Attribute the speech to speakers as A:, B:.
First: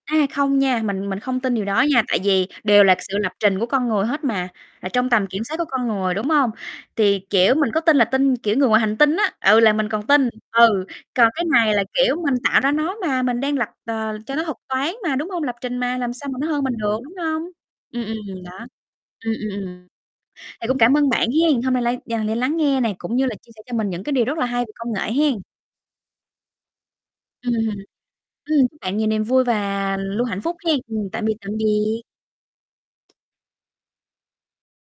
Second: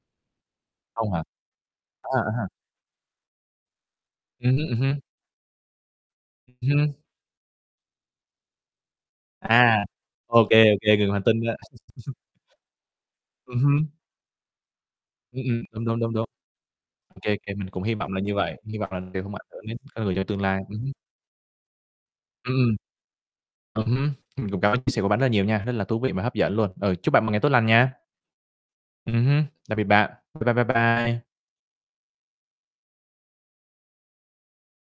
A: À, không nha, mình
B: Không
A: mình
B: hả?
A: không tin điều đó nha, tại
B: À, à.
A: vì đều là sự lập trình của con người hết mà,
B: Ừm hứm, ừm
A: là
B: hưm.
A: trong tầm kiểm soát của con người, đúng hông?
B: Ừm hưm.
A: Thì, kiểu, mình có tin là tin, kiểu, người ngoài hành tinh á, ừ, là
B: À,
A: mình còn tin,
B: ô kê, ô
A: ừ.
B: kê, người ngoài hành
A: Còn
B: tinh
A: cái
B: đó.
A: này là, kiểu, mình tạo ra nó mà, mình đang
B: Ừm
A: lập,
B: hưm.
A: ờ, cho nó thuật toán mà, đúng hông?
B: Ưm,
A: Lập
B: ừm,
A: trình
B: đúng,
A: mà,
B: đúng, đúng,
A: làm
B: đúng.
A: sao mà nó hơn mình được, đúng
B: Ô kê
A: hông?
B: kê, mình cũng hy
A: Ừm,
B: vọng là như
A: ừm, đó,
B: vậy, hy vọng là đều
A: ừm,
B: không ảnh
A: ừm,
B: hưởng đến
A: ừm.
B: con người trong tương lai.
A: Thì cũng
B: Ừm hứm.
A: cảm ơn bạn hén, hôm nay lại dành để lắng
B: Ừm.
A: nghe nè, cũng như là chia sẻ cho
B: Ừ
A: mình những
B: hứm,
A: cái điều rất là
B: mình cũng
A: hay về
B: cảm ơn chia
A: công
B: sẻ của
A: nghệ
B: bạn rất là
A: hén.
B: nhiều nha, rất là thú vị mà hấp dẫn luôn. Ừ, chúc bạn một ngày tốt
A: Ừm
B: lành
A: hưm.
B: nha.
A: Ừm, chúc bạn nhiều niềm
B: Ừm hưm,
A: vui
B: tạm biệt
A: và
B: bạn,
A: luôn hạnh
B: bye
A: phúc
B: bye, bye
A: hén. Ừm,
B: bye.
A: tạm biệt, tạm biệt.